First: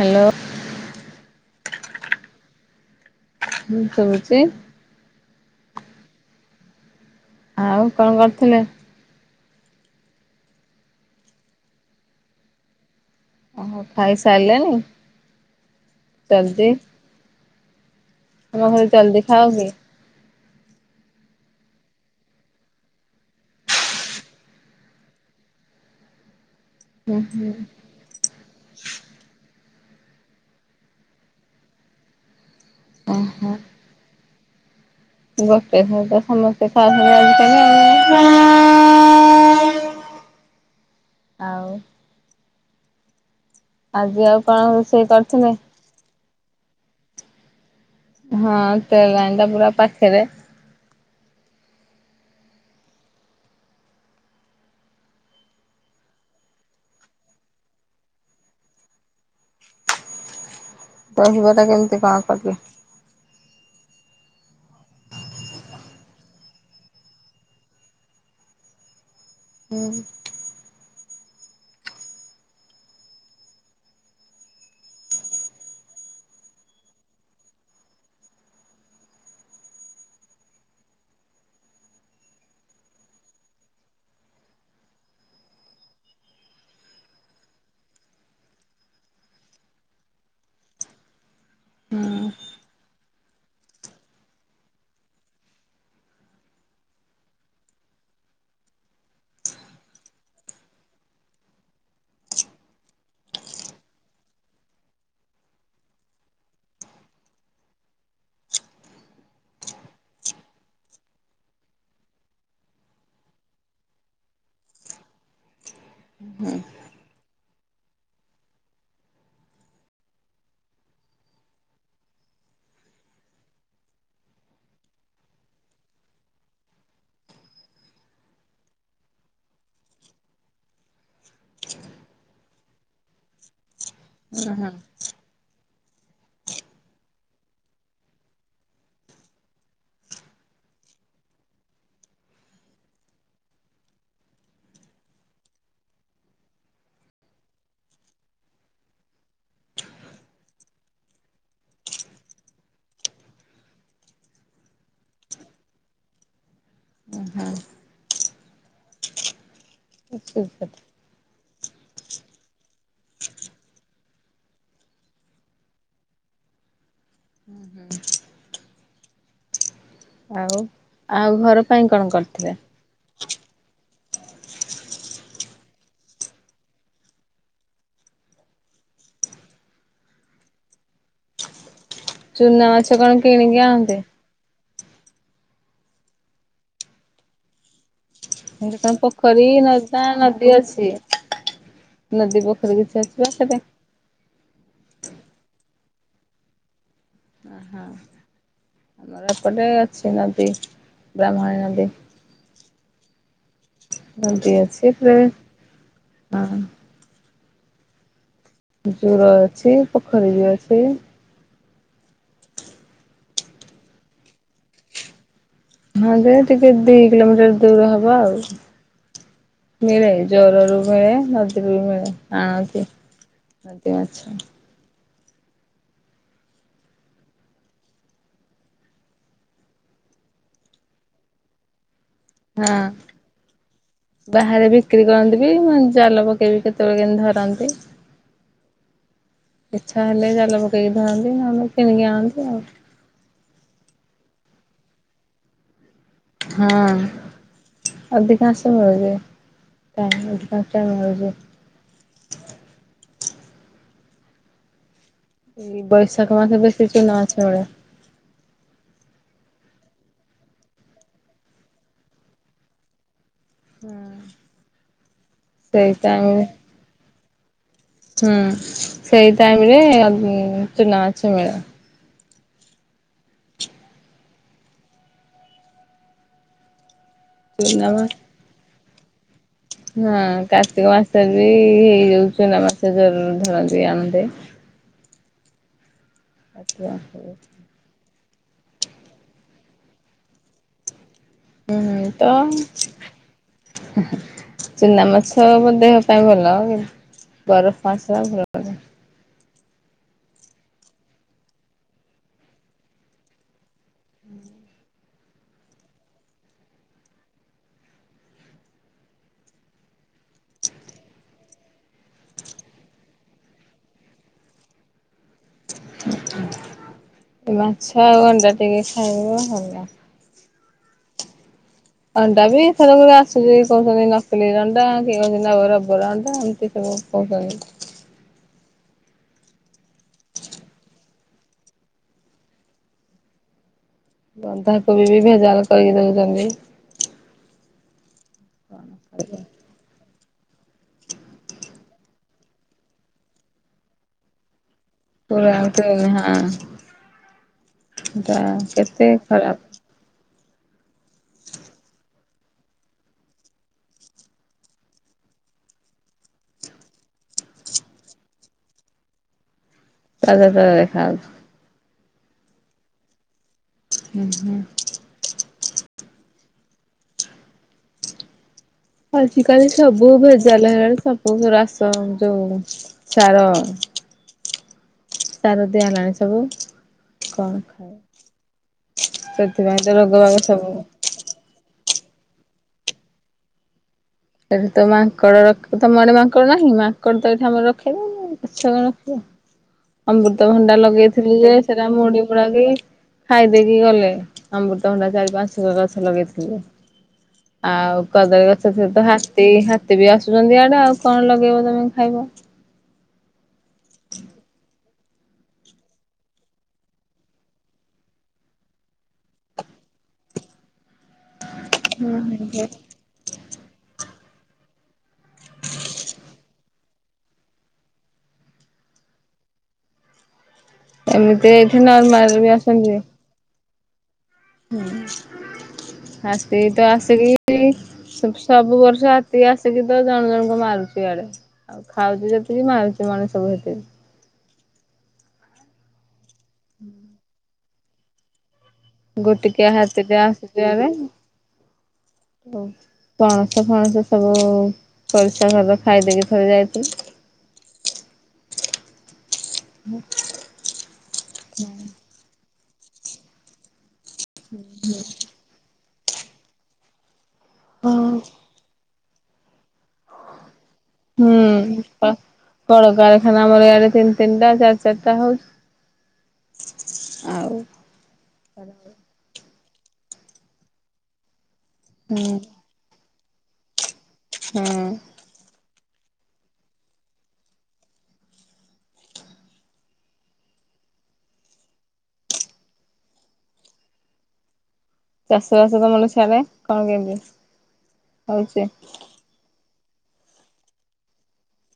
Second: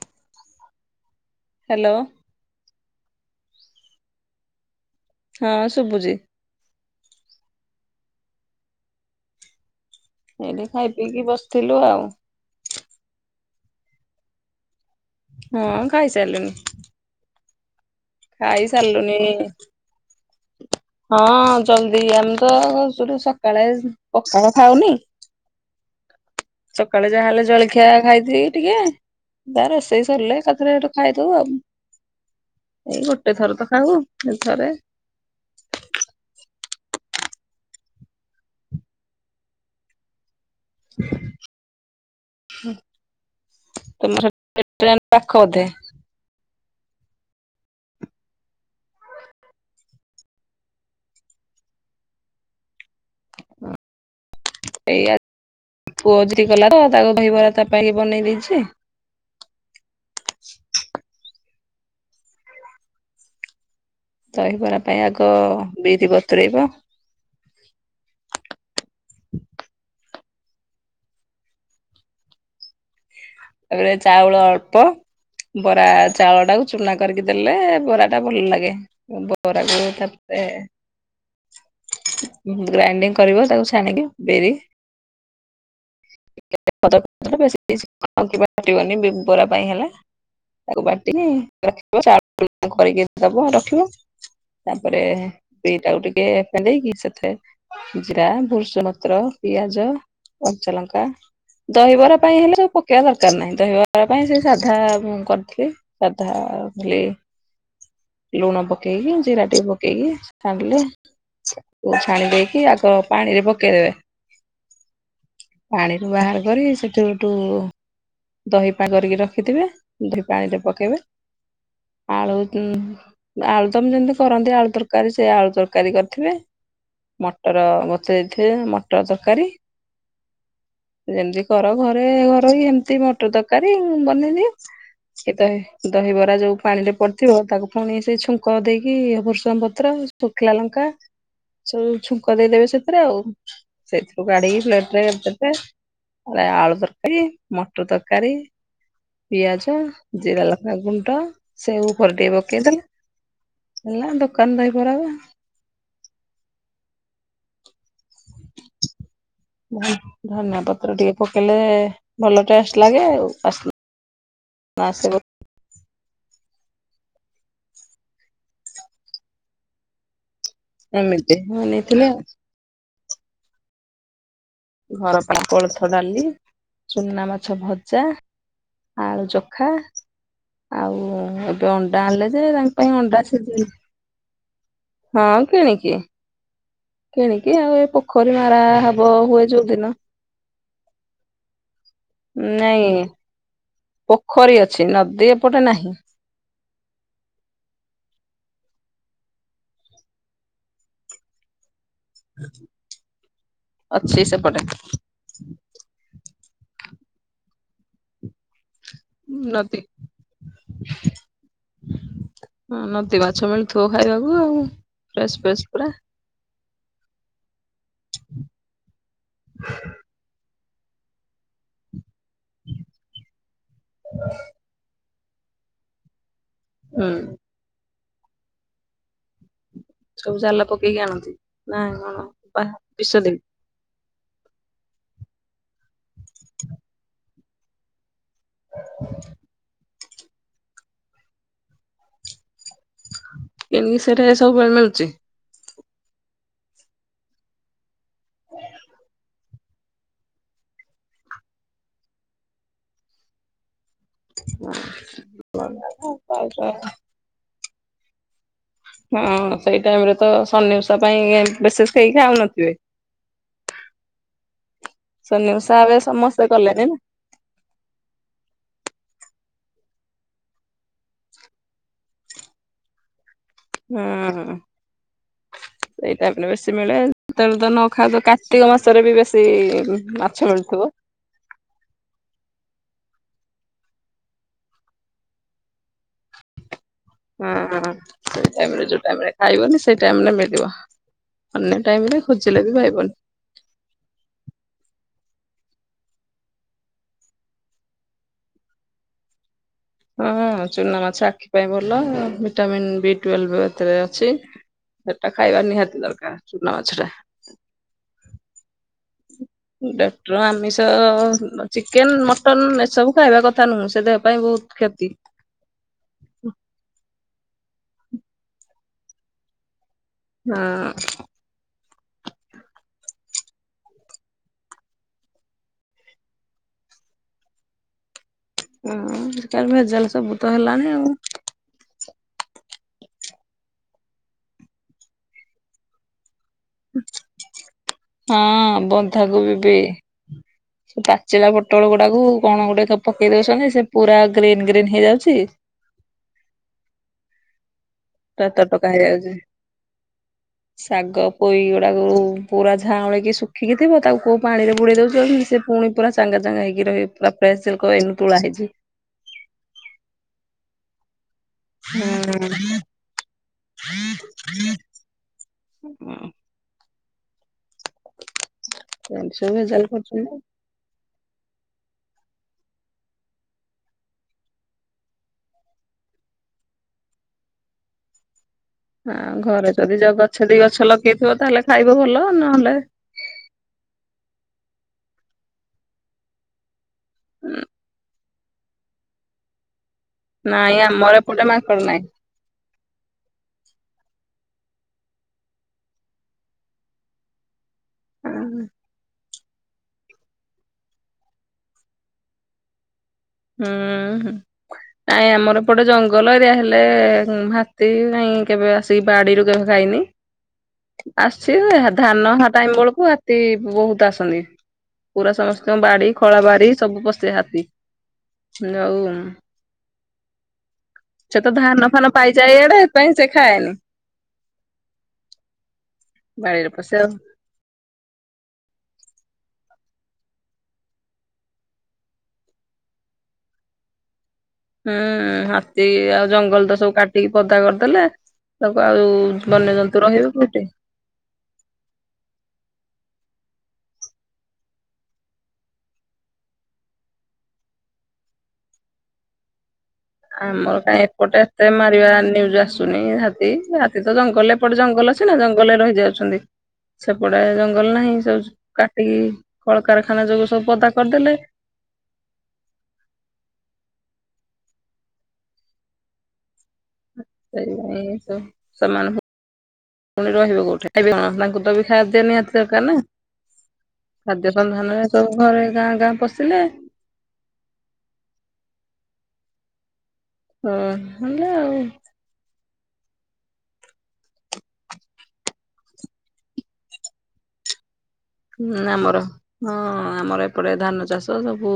Hello. Hello. ମୁଁ କହୁଚି। ହଁ ଶୁଭୁଛି। ଆଉ କଣ କରୁଥିଲେ? ଏଇଠି ଖାଇ ପିଇକି ବସିଥିଲୁ ଆଉ। ଓହୋ ଖାଇସାରିଲେଣିି? ହଁ ଖାଇସାରିଲୁନି। ତୁମେ ଘରେ ଖାଇସାରିଲୁଣି ଜଲଦି ଖାଅ କି? ହଁ ଜଲଦି ଆମେ ତ ସୁର ସକାଳେ ପଖାଳ ଖାଉନି। ସକାଳେ ହୁଁ ଯାହେଲେ ହୁଁ ଜଳଖିଆ ଖାଇଦେଇ ଟିକେ। ବା ରୋଷେଇ ସରିଲେ ଏକାଥରେ ଏଠୁ ଖାଇ ଦଉ ଆଉ। ଏଇ ଗୋଟେ ଥର ତ ଖାଉ ସେଇ ଥରେ। ଗୋଟେ ଥର ତ ସମସ୍ତେ ଖା [unintelligible] ଆଉ ଆଜି ତମର ଆଉ କଣ ରୋଷେଇ କରିଥିଲେ? [unintelligible] ହଁ ଟ୍ରେନ ଲାଇନ୍ ଟା ପୁରା ପାଖେରେ। [unintelligible] ବନେଇ ଦେଇଛି। ଦହି ବରା କେମିତି କଣ କରିବି? ଦହିବରା ପାଇଁ ଆଗ ବିରି ବତୁରେଇବ। ହୁଁ। ତାପରେ ଚାଉଳ ଅଳ୍ପ ବରା ଚାଉଳ ଟାକୁ ଚୁନା କରିକି ଦେଲେ ବରା ଟା ଭଲ ଲାଗେ। ବରାକୁ ତାପେ ଗ୍ରାଇଣ୍ଡିଙ୍ଗ କରିବ ତାକୁ ଛାଣିକି ବିରି [unintelligible] ବରା ପାଇଁ ହେଲେ। ତାକୁ ବାଟିକି ହୁଁ [unintelligible] କରିକି ଦବ ରଖିବ। ତାପରେ ବିରିଟାକୁ ଟିକେ [unintelligible] ସେଥେରେ ଜିରା ଭୃଷଙ୍ଗ ପତ୍ର ପିଆଜ କଞ୍ଚା ଲଙ୍କା ଦହିବରା ପାଇଁ ହେଲେ ପ କେଇବା ଦରକାର ନାହିଁ ଦହିବରା ପାଇଁ ସବୁ ସାଧା ମୁଁ କରିଥିଲି ସାଧା ଭଲ ଲାଗେ। ଲୁଣ ପକେଇକି ଜିରା ଟିକେ ପକେଇକି ଛାଣିଲେ। ଛାଣି ଦେଇକି ଆଗ ପାଣି ରେ ପକେଇଦେବେ ପାଣିରୁ ବାହାର କରି ସେଠୁ ହେଟୁ ଦହି ପା କରିକି ରଖିଥିବେ ଦ୍ର ପାଣିରେ ପକେଇବେ ଆଳୁ [unintelligible] ଆଳୁ ତମ ଯେମିତି କରନ୍ତି ଆଳୁ ତରକାରୀ ସେ ଆଳୁ ତରକାରୀ କରିଥିବେ। ମଟର ବତୁରେଇ ଦେଇ ଥିବେ ମଟର ତରକାରୀ। ଯେମିତି କର ଘରେ ଘରୋଇ ଏମତି ଘ [unintelligible] ତରକାରୀ ବନେଇଦିଏ [unintelligible] ଦହି ଦହିବରା ଯୋଉ ପାଣି ରେ ପଡ଼ିଥିବ ତାକୁ ପୁଣି ସେ ଛୁଙ୍କ ଦେଇକି ବୃସଙ୍ଗ ପତ୍ର, ଶୁଖିଲା ଲଙ୍କା ସବୁ ଛୁଙ୍କ ଦେଇଦେବେ ସେଥିରେ ଆଉ ସେଥିରୁ କାଢିକି ପ୍ଲେଟରେ ଦେବେ। ଆରେ ଆଳୁ ତରକାରୀ, ମଟର ତରକାରୀ ପିଆଜ, ଜିରା ଲଙ୍କା ଗୁଣ୍ଡ ସେଉ ଉପରଟେଇବ [unintelligible] ହେଲା ଦୋକାନ ଦହିବରା ହବ। ଓ ହୋ! ଧନିଆ ପତ୍ର ଟିକେ ପକେଇଲେ ଭଲ ଟେଷ୍ଟ ଲାଗେ ଆଉ ଆସ ନା ଆସିବ ହୁଁ ହୁଁ। ଆଉ ଏମିତି ଆଉ ମୁଁ ଘର ପାଇଁ ନେଇଥିଲି କଣ ଆଉ କରିିଥିଲେ? ଘର ପାଇଁ କୋଳଥ ଡାଲି, ଚୁନା ମାଛ ଭଜା ଆଳୁ ଚଖା ଆଉ ଏବେ ଅଣ୍ଡା ଆଣିଲେ ଯେ ଚୁନା ତାଙ୍କ ମାଛ ପାଇଁ କଣ ଅଣ୍ଡା କିଣିକି ସିଝିନି ଆଣନ୍ତି? ହଁ କିଣିକି। କିଣିକି ଆଉ ଏ ପୋ ଏଠି ତ ପୋଖରୀ ନଦା ନଦୀ ଅଛି। ନଦୀ ପୋଖରୀ ନାଇଁ କିଛି ଆସିବା ସେଠି? ପୋଖରୀ ଅଛି ନଦୀ ଏପଟେ ନାହିଁ। ଓହୋ। ଆମ ଏପଟେ ଅଛି ନଦୀ ବ୍ରାହ୍ମଣୀ ନଦୀ। [inaudible] ଅଛି ନଦୀ ସେପଟେ ଅଛି ବି ହଁ। ଜୁର ଅଛି ନଦୀ। ପୋଖରୀ ବି ଅଛି। ହଁ ନଦୀ ମାଛ ମିଳୁଥିବ ଖାଇବାକୁ ଆଉ ଫ୍ରେଶ ଫ୍ରେଶ ପୁରା? ହଁ ଯେ ଟିକେ ଦିଇ କିଲୋମିଟର ଦୂର ହବ ଆଉ ମିଳେ ଜୋରରୁ ମିଳେ ନଦୀରୁ ବି ମିଳେ। ଆଣନ୍ତି ନଦୀ ମାଛ। ହୁଁ। ସବୁ ଜାଲ ପକେଇକି ଆଣନ୍ତି ନାଇଁ? ହଁ। ହଁ ବାହାରେ ବିକ୍ରି କରନ୍ତି ବି ମ ଜାଲ ପକେଇବି କେତେବେଳେ କେମତି ଧରନ୍ତି। ଇଚ୍ଛା ହେଲେ ଜାଲ ପକେଇକି ଧରନ୍ତି ନହେଲେ କିଣିକି ଆଣନ୍ତି ଆଉ। ଏଣିକି ସେରେ ସବୁବେଳେ ମିଳୁଛି? ହଁ। ଅଧିକାଂଶ ଇଏ [unintelligible] ମିଳୁଛି। [inaudible] ବୈଶାଖ ମାସେ ବେଶୀ ଚୁନା ମାଛ ମିଳେ। ହଁ ସେଇ ଟାଇମ ରେ ତ ସନିଓଷା ପାଇଁ ବିଶେଷ କେହି ଖାଉନଥିବେ। ସନିଓଷା ସେଇ ଏବେ ଟାଇମ ସମସ୍ତେ କଲେଣିି ନା? ହୁଁ ସେଇ ଟାଇମ ରେ ଅ ଚୁନା ମାଛ ମିଳେ। ହୁଁ ହୁଁ ସେଇଟାଇମ ରେ ବେଶୀ ମିଳେ ଯେତେବେଳେ ତ ନ ଚୁନା ମା ଖାଉଥିବ କା ର୍ତ୍ତିକ ମାସରେ ବି ବେଶୀ ହଁ ମାଛ ମିଳୁଥିବ। କାର୍ତ୍ତିକ ମାସ ବି ହେଇଯଉ ଚୁନା ମାଛ ଯୋରରୁ ଧରନ୍ତି ଆଣନ୍ତେ। ଆଛା। ହଁ ହଁ ସେଇ ଟାଇମରେ ଯୋଉ ଟାଇମରେ ଖାଇବନି ସେଇ ଟାଇମରେ ମିଳିବ। ଅନ୍ୟ ତ ଟାଇମରେ ଖୋଜିଲେ ବି ପାଇବନି। ଚୁନା ମାଛ ମ ଦେହ ପାଇଁ ଭଲ। ବରଫ୍ [unintelligible] [inaudible] ହଁ ଚୁନା ମାଛ ଆଖି ପାଇଁ ଭଲ। ଭିଟାମିନ୍ ବି ଟୁଏଲଭ୍ ଏଥିରେ ଅଛି। ସେଟା ଖାଇବା ନିହାତି ଦରକାର ଚୁନା ମାଛଟା। ଡକ୍ଟର ଆମିଷ ଚିକେନ୍ ମଟନ୍ ଏସବୁ ଖାଇବା କଥା ନୁହଁ? ସେ ଦେହ ପାଇଁ ବହୁତ କ୍ଷେତି। ହ [inaudible] ମାଛ, ଆଉ ଅଣ୍ଡା ଟିକେ ଖାଇବ ଭଲ। ହଁ ଅଣ୍ଡା ବି ଏଥର କୁ ଆସୁଚି କହୁଛନ୍ତି ନକଲି ଅଣ୍ଡା। କିଏ କହୁଛନ୍ତି ଆଉ ରବର ଅଣ୍ଡା ଏମିତି ସବୁ। କଉଁ କହିବ? ହୁଁ କାଲ ଭେଜାଲ୍ ସବୁତ ହେଲାଣି ଆଉ। ବନ୍ଧାକୋବି, ବି ଭେଜାଲ କରିକି ଦଉଚନ୍ତି। ହଁ ବନ୍ଧାକୋବି ବି। ପାଚିଲା ପୋଟଳ ଗୁଡାକୁ କଣ ଗୋଟେତ ପକେଇ ଦଉଛନ୍ତି ସେ ପୁରା ଗ୍ରୀନ୍ ଗ୍ରୀନ୍ ହେଇଯାଉଚ୍। ପୂରା ପୂରି ହାଁ ସେଟା ପୁରା ତଟକା କେତେ ହେଇଯାଉଛି ଖରାପ୍! [inaudible] ଶାଗ ପୋଇ ଗୁଡାକୁ ପୂରା ଝାଉଁଳିକି, ଶୁଖିକି ଥିବ। ତାକୁ କୋଉଁ ପାଣି ରେ ବୁଡେଇ ଦେଉଥିବ ସେ ପୁଣି ପୂରା ଚାଙ୍ଗା ଚାଙ୍ଗା ହେଇକି ରହିବ୍ ପୂରା ଫ୍ରେସ୍ ଲେକ ଏଇ ତୁଳା ହେଇଛି। ତାଜା ତାଜା ଦେଖା ହୋଉଚ୍। ହୁଁ। ଏମିତି ଆଜିକାଲି ଭେଜାଲ ସବୁ କରୁଛନ୍ତି। ଭେଜାଲ୍। ଥିଲା ବେଳକୁ ସବ୍ ପୂରା ଆସ ଯୋଉ‍ଁ ସାର ସାର ଦିଆହୋଲାଣି ସବୁ କଣ ଖଅ? ହଁ ଘରେ ଯଦି ଯଅ ବାଗ ଗଛ ଦେଇ ସବୁ ଗଛ ଲଗେଇଥିବ ତାହେଲେ ଖାଇବ ଭଲ ନହେଲେ ସେଠି ତ ମାଙ୍କଡ଼ର ତମଆଡ଼େ ମାଙ୍କଡ଼ ନାହିଁ? ମା ମାଙ୍କଡ଼ ତ ଏଇଠି ଆମର ରଖେଇ ଦୋଉନି ଗଛ କଣ ରଖିବ! ନାଇଁ ଅମୃତଭଣ୍ଡା ଆମର ଲଗେଇଥିଲି ଏପଟେ ଯେ ମାଙ୍କଡ ସେଟା ନାହିଁ। ମୁଡି ମୁଡାକି ଖାଇଦେଇକି ଗଲେ। ଅମୃତଭଣ୍ଡା ଚାରି- ପାଞ୍ଚ [unintelligible] ଗଛ ଲଗେଇଥିଲି। ଆଉ କଦଳୀ ଗଛ ସେତ ହାତୀ ହାତୀ ବି ଆସୁଛନ୍ତି ଆଡ଼େ। ଆଉ କଣ ଲଗେଇବ ତମେ ଖାଇବ? ହୁଁ ହୁଁ। ନାଇଁ ଆମର ଏପଟେ ଜଙ୍ଗଲ ଏରିଆ ହେଲେ ହାତୀ ନାଇଁ କେବେ ଆସ୍ ହାତୀ ବାଡିରୁ କେବେ ଖାଇନି ଆସଛି ଧାନ ହଁ ଟାଇମ୍ ବେଳକୁ। ହାତୀ ବହୁତ ଆସନ୍ତି। ପୁରା ସମସ୍ତଙ୍କ ବାଡି ଖଳା ବାଡି ସବୁ ପଶେ ହାତୀ। ଯୋଉ ସେ ଏମିତି ତ ଏଇଠି ଧାନ-ଫାନ ନର୍ମାଲ ବି ପାଇଯାଏ ଏଆଡେ ପାଇଁ ସେ ଖାଏନି। ହୁଁ ହାଁ ବାଡିରେ ସେଇ ତ ପଶେ ଆଉ ଆସି କିି ତି ସବ୍ ସବୁ ବର୍ଷ ହାତୀ ଆସିକି ତ ଜଣ ଜଣଙ୍କୁ ମାରୁଚି ଆଡ଼େ। ଆଉ ଖାଉଚି ଯେତିକି ମାରୁଚି, ମଣିଷକୁ ସେତିକି। ହୁଁ ହାତୀ ଆଉ ଜଙ୍ଗଲ ତ ସବୁ କାଟିକି ପଦା କରିଦେଲେ। ତାକୁ ଆଉ ଗୋଟିକିଆ ବନ୍ୟଜନ୍ତୁ ହାତୀଟେ ରହିବେ ଆସୁଛି କୋଉଁଠି? [inaudible] ପଣସ-ଫଣସ ସବୁ ପରିସା ଘରର ଖାଇଦେବେ। ଥରେ ଯାଇଥିଲି। ହୁଁ। ଆମର କାଇହିଁ ଏପଟେ ଏତେ ମାରିବା ନିଉଜ ଆସୁନି ହାଥୀ ସେ ତ ଜଙ୍ଗଲରେ ଏପଟେ ଜଙ୍ଗଲ ଅଛି ନା ଜଙ୍ଗଲରେ ରହିଯାଉଛନ୍ତି। ସେପଡା ଜଙ୍ଗଲ ନାହିଁ ସବୁ କାଟିକି କଳକାରଖାନା ଯୋଗୁ ସବୁ ପଦା କରିଦେଲେ ହୁଁ ପା-କାରାରଖାନା ଆମର ଇଆଡେ ତିନି ତିନିଟା ଚାରି ଚାରିଟା ହଉଚି। [unintelligible] ଖାଦ୍ୟ ନିହାତି ଦରକାର ନା ହୁଁ। ଖାଦ୍ୟ ହୁଁ ସନ୍ଧାନରେ ସବୁ ଘରେ ଗାଁ ଗାଁ ପଶିଲେ ହୁଁ ହେଲେ ଆଉ ଚାଷବାସ ତ ମର ସିଆରେ କଣ କେମିତି? ହଉଛି? ହୁଁ ଆମର ହଁ ଆମର ଏପଟେ ଧାନ ଚାଷ ସବୁ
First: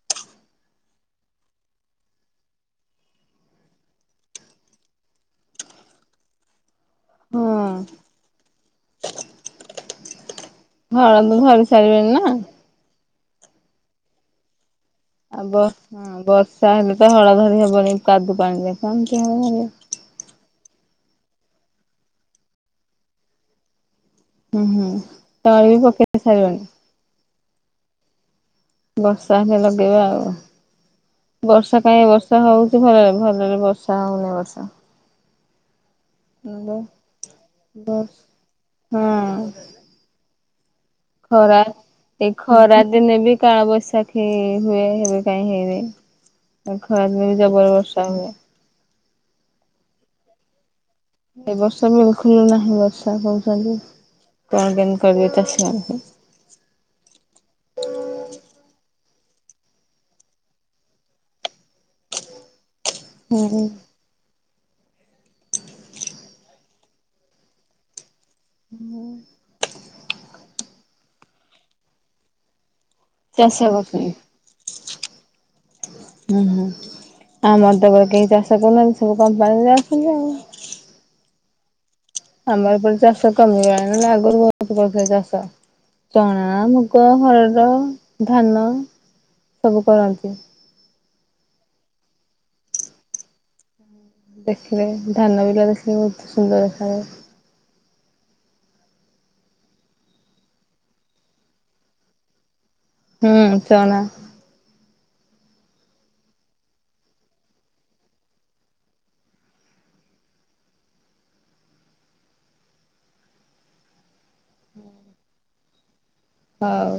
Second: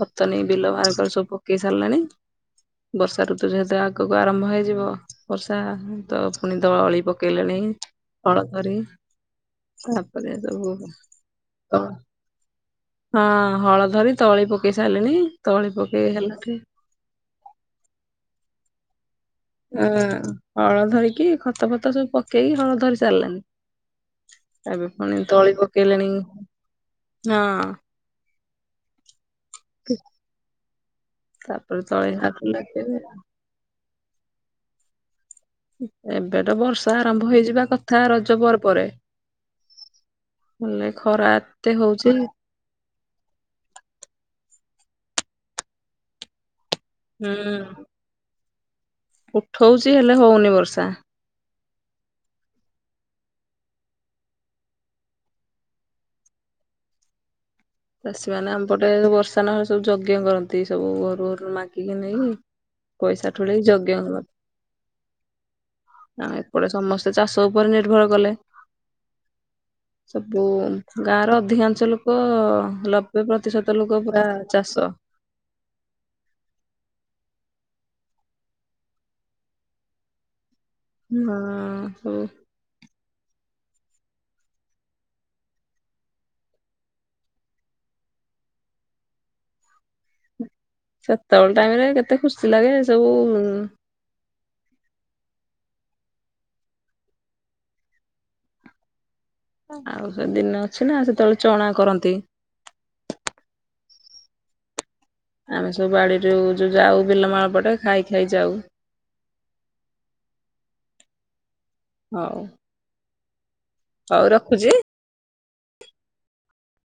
ଖତନୀ ବିଲ ବାହାର କରି ସବୁ ପକେଇ ସାରିଲାଣି? ବର୍ଷା ଋତୁ ଯେହେତୁ ଆଗକୁ ଆରମ୍ଭ ହେଇଯିବ ବର୍ଷା ଦ- ପୁଣି ଦ ଅଳି ହଁ ପକେଇଲେଣି ହଳ ଧରି ତାପରେ ସବୁ ଘରନ୍ତୁ ଧରି ତ ସାରିବେନି ନା? ହଁ ହଳ ଧରି ତଳି ପକେଇ ସାରିଲେଣିି ତଳି ପକେଇ ହେଲେ ଠୁ ଧରା ଧରି ହବନି କାଦୁ ପାଣିରେ [unintelligible] ହୁଁ ହଳ ଧରିକି ଖତ ଫତ ସବୁ ପକେଇକି ହଳ ଧରି ସାରିଲାନି। ହୁଁ ଏବେ ହୁଁ ପୁଣି ତଳି ବି ପକେଇଲେଣି ପକେଇ ସାରିବଣି ହଁ। ବର୍ଷା ହେ ଲଗେଇବା ଆଉ। ବର୍ଷା ତାପରେ କାହିଁ ତଳି ବର୍ଷା ହାତ ହଉଚି ଲାଗିବେ ଭଲରେ ଭଲରେ ବର୍ଷା ହଉନି ବର୍ଷା। ଏବେ ତ ବର୍ଷା ଆରମ୍ଭ ହେଇଯିବା କଥା ବର୍ଷ ରଜ ବର୍ ପରେ। ହଁ ହଲେ ଖରା ଏତେ ହଉଚି ଏଇ ଖରା ଦିନେ ବି କାଳ ବୈଶାଖୀ ହୁଏ ହେବେ କାହିଁ ହେଇନି। ଖରାଦ ବି ଜବର ବର୍ଷା ହୁଏ। ଉଠଉଚି ହେଲେ ହଉନି ବର୍ଷା। ଏ ବର୍ଷା ବିଲକୁଲ ନାହିଁ ବର୍ଷା କହୁଛନ୍ତି କଣ କେନ୍ କରିବି ଚାଷ ଚାଷୀମାନୋନ ଆମପଟେ ବର୍ଷା ନହେଲେ ସବୁ ଯଜ୍ଞ କରନ୍ତି ସବୁ ଘରୁ ଘରୁ ମାଗିକି ନେଇ ପଇସା ହୁଁ। ଠୁଳେଇ ଯଜ୍ଞ ହବ। ନା ଏପଟେ ସମସ୍ତେ ଚାଷ ଉପରେ ନିର୍ଭର କଲେ ହୁଁ। ସବୁ ଗାଁ ର ଅଧିକାଂଶ ଲୋକ ଲ ବେ ଚାଷ ପ୍ରତିଶତ ଲୋକ କରୁଛନ୍ତି ପୁରା ଚାଷ। ହୁଁ ହୁଁ ଆମର୍ଦବରେ କେହି ଚାଷ କରୁନାହାନ୍ତି ସବୁ କମ୍ପାନୀରେ ଅଛନ୍ତି ଆଉ। ହୁଁ ହଉ। ଆମର ଉପ ଚାଷ କମିଗଲାଣି ନହେଲେ ଆଗୁରୁ ବହୁତୁ କରୁଥିଲେ ଚାଷ। ଚଣା, ମୁଗ, ହରଡ଼, ଧାନ ସବୁ କରନ୍ତି। ସେତେବେଳେ ଟାଇମ୍ ରେ କେତେ ଖୁସି ଲାଗେ ସବୁ ଦେଖିଲେ ଧାନ ବିଲ ଦେଖିଲେ ବହୁତ୍ ସୁନ୍ଦର ଦେଖାଯାଏ। ଆଉ ସେଦିନ ଅଛି ନା ସେତେବେଳେ ଚଣା କରନ୍ତି। ହୁଁ ଚଣା। ଆମେ ସବୁ ବାଡ଼ିରୁ ଯଉ ଯାଉ ବିଲମାଳ ପଟେ ଖାଇ ଖାଇ ଯାଉ। ହଉ। ହଉ ରଖୁଚି। ହଉ।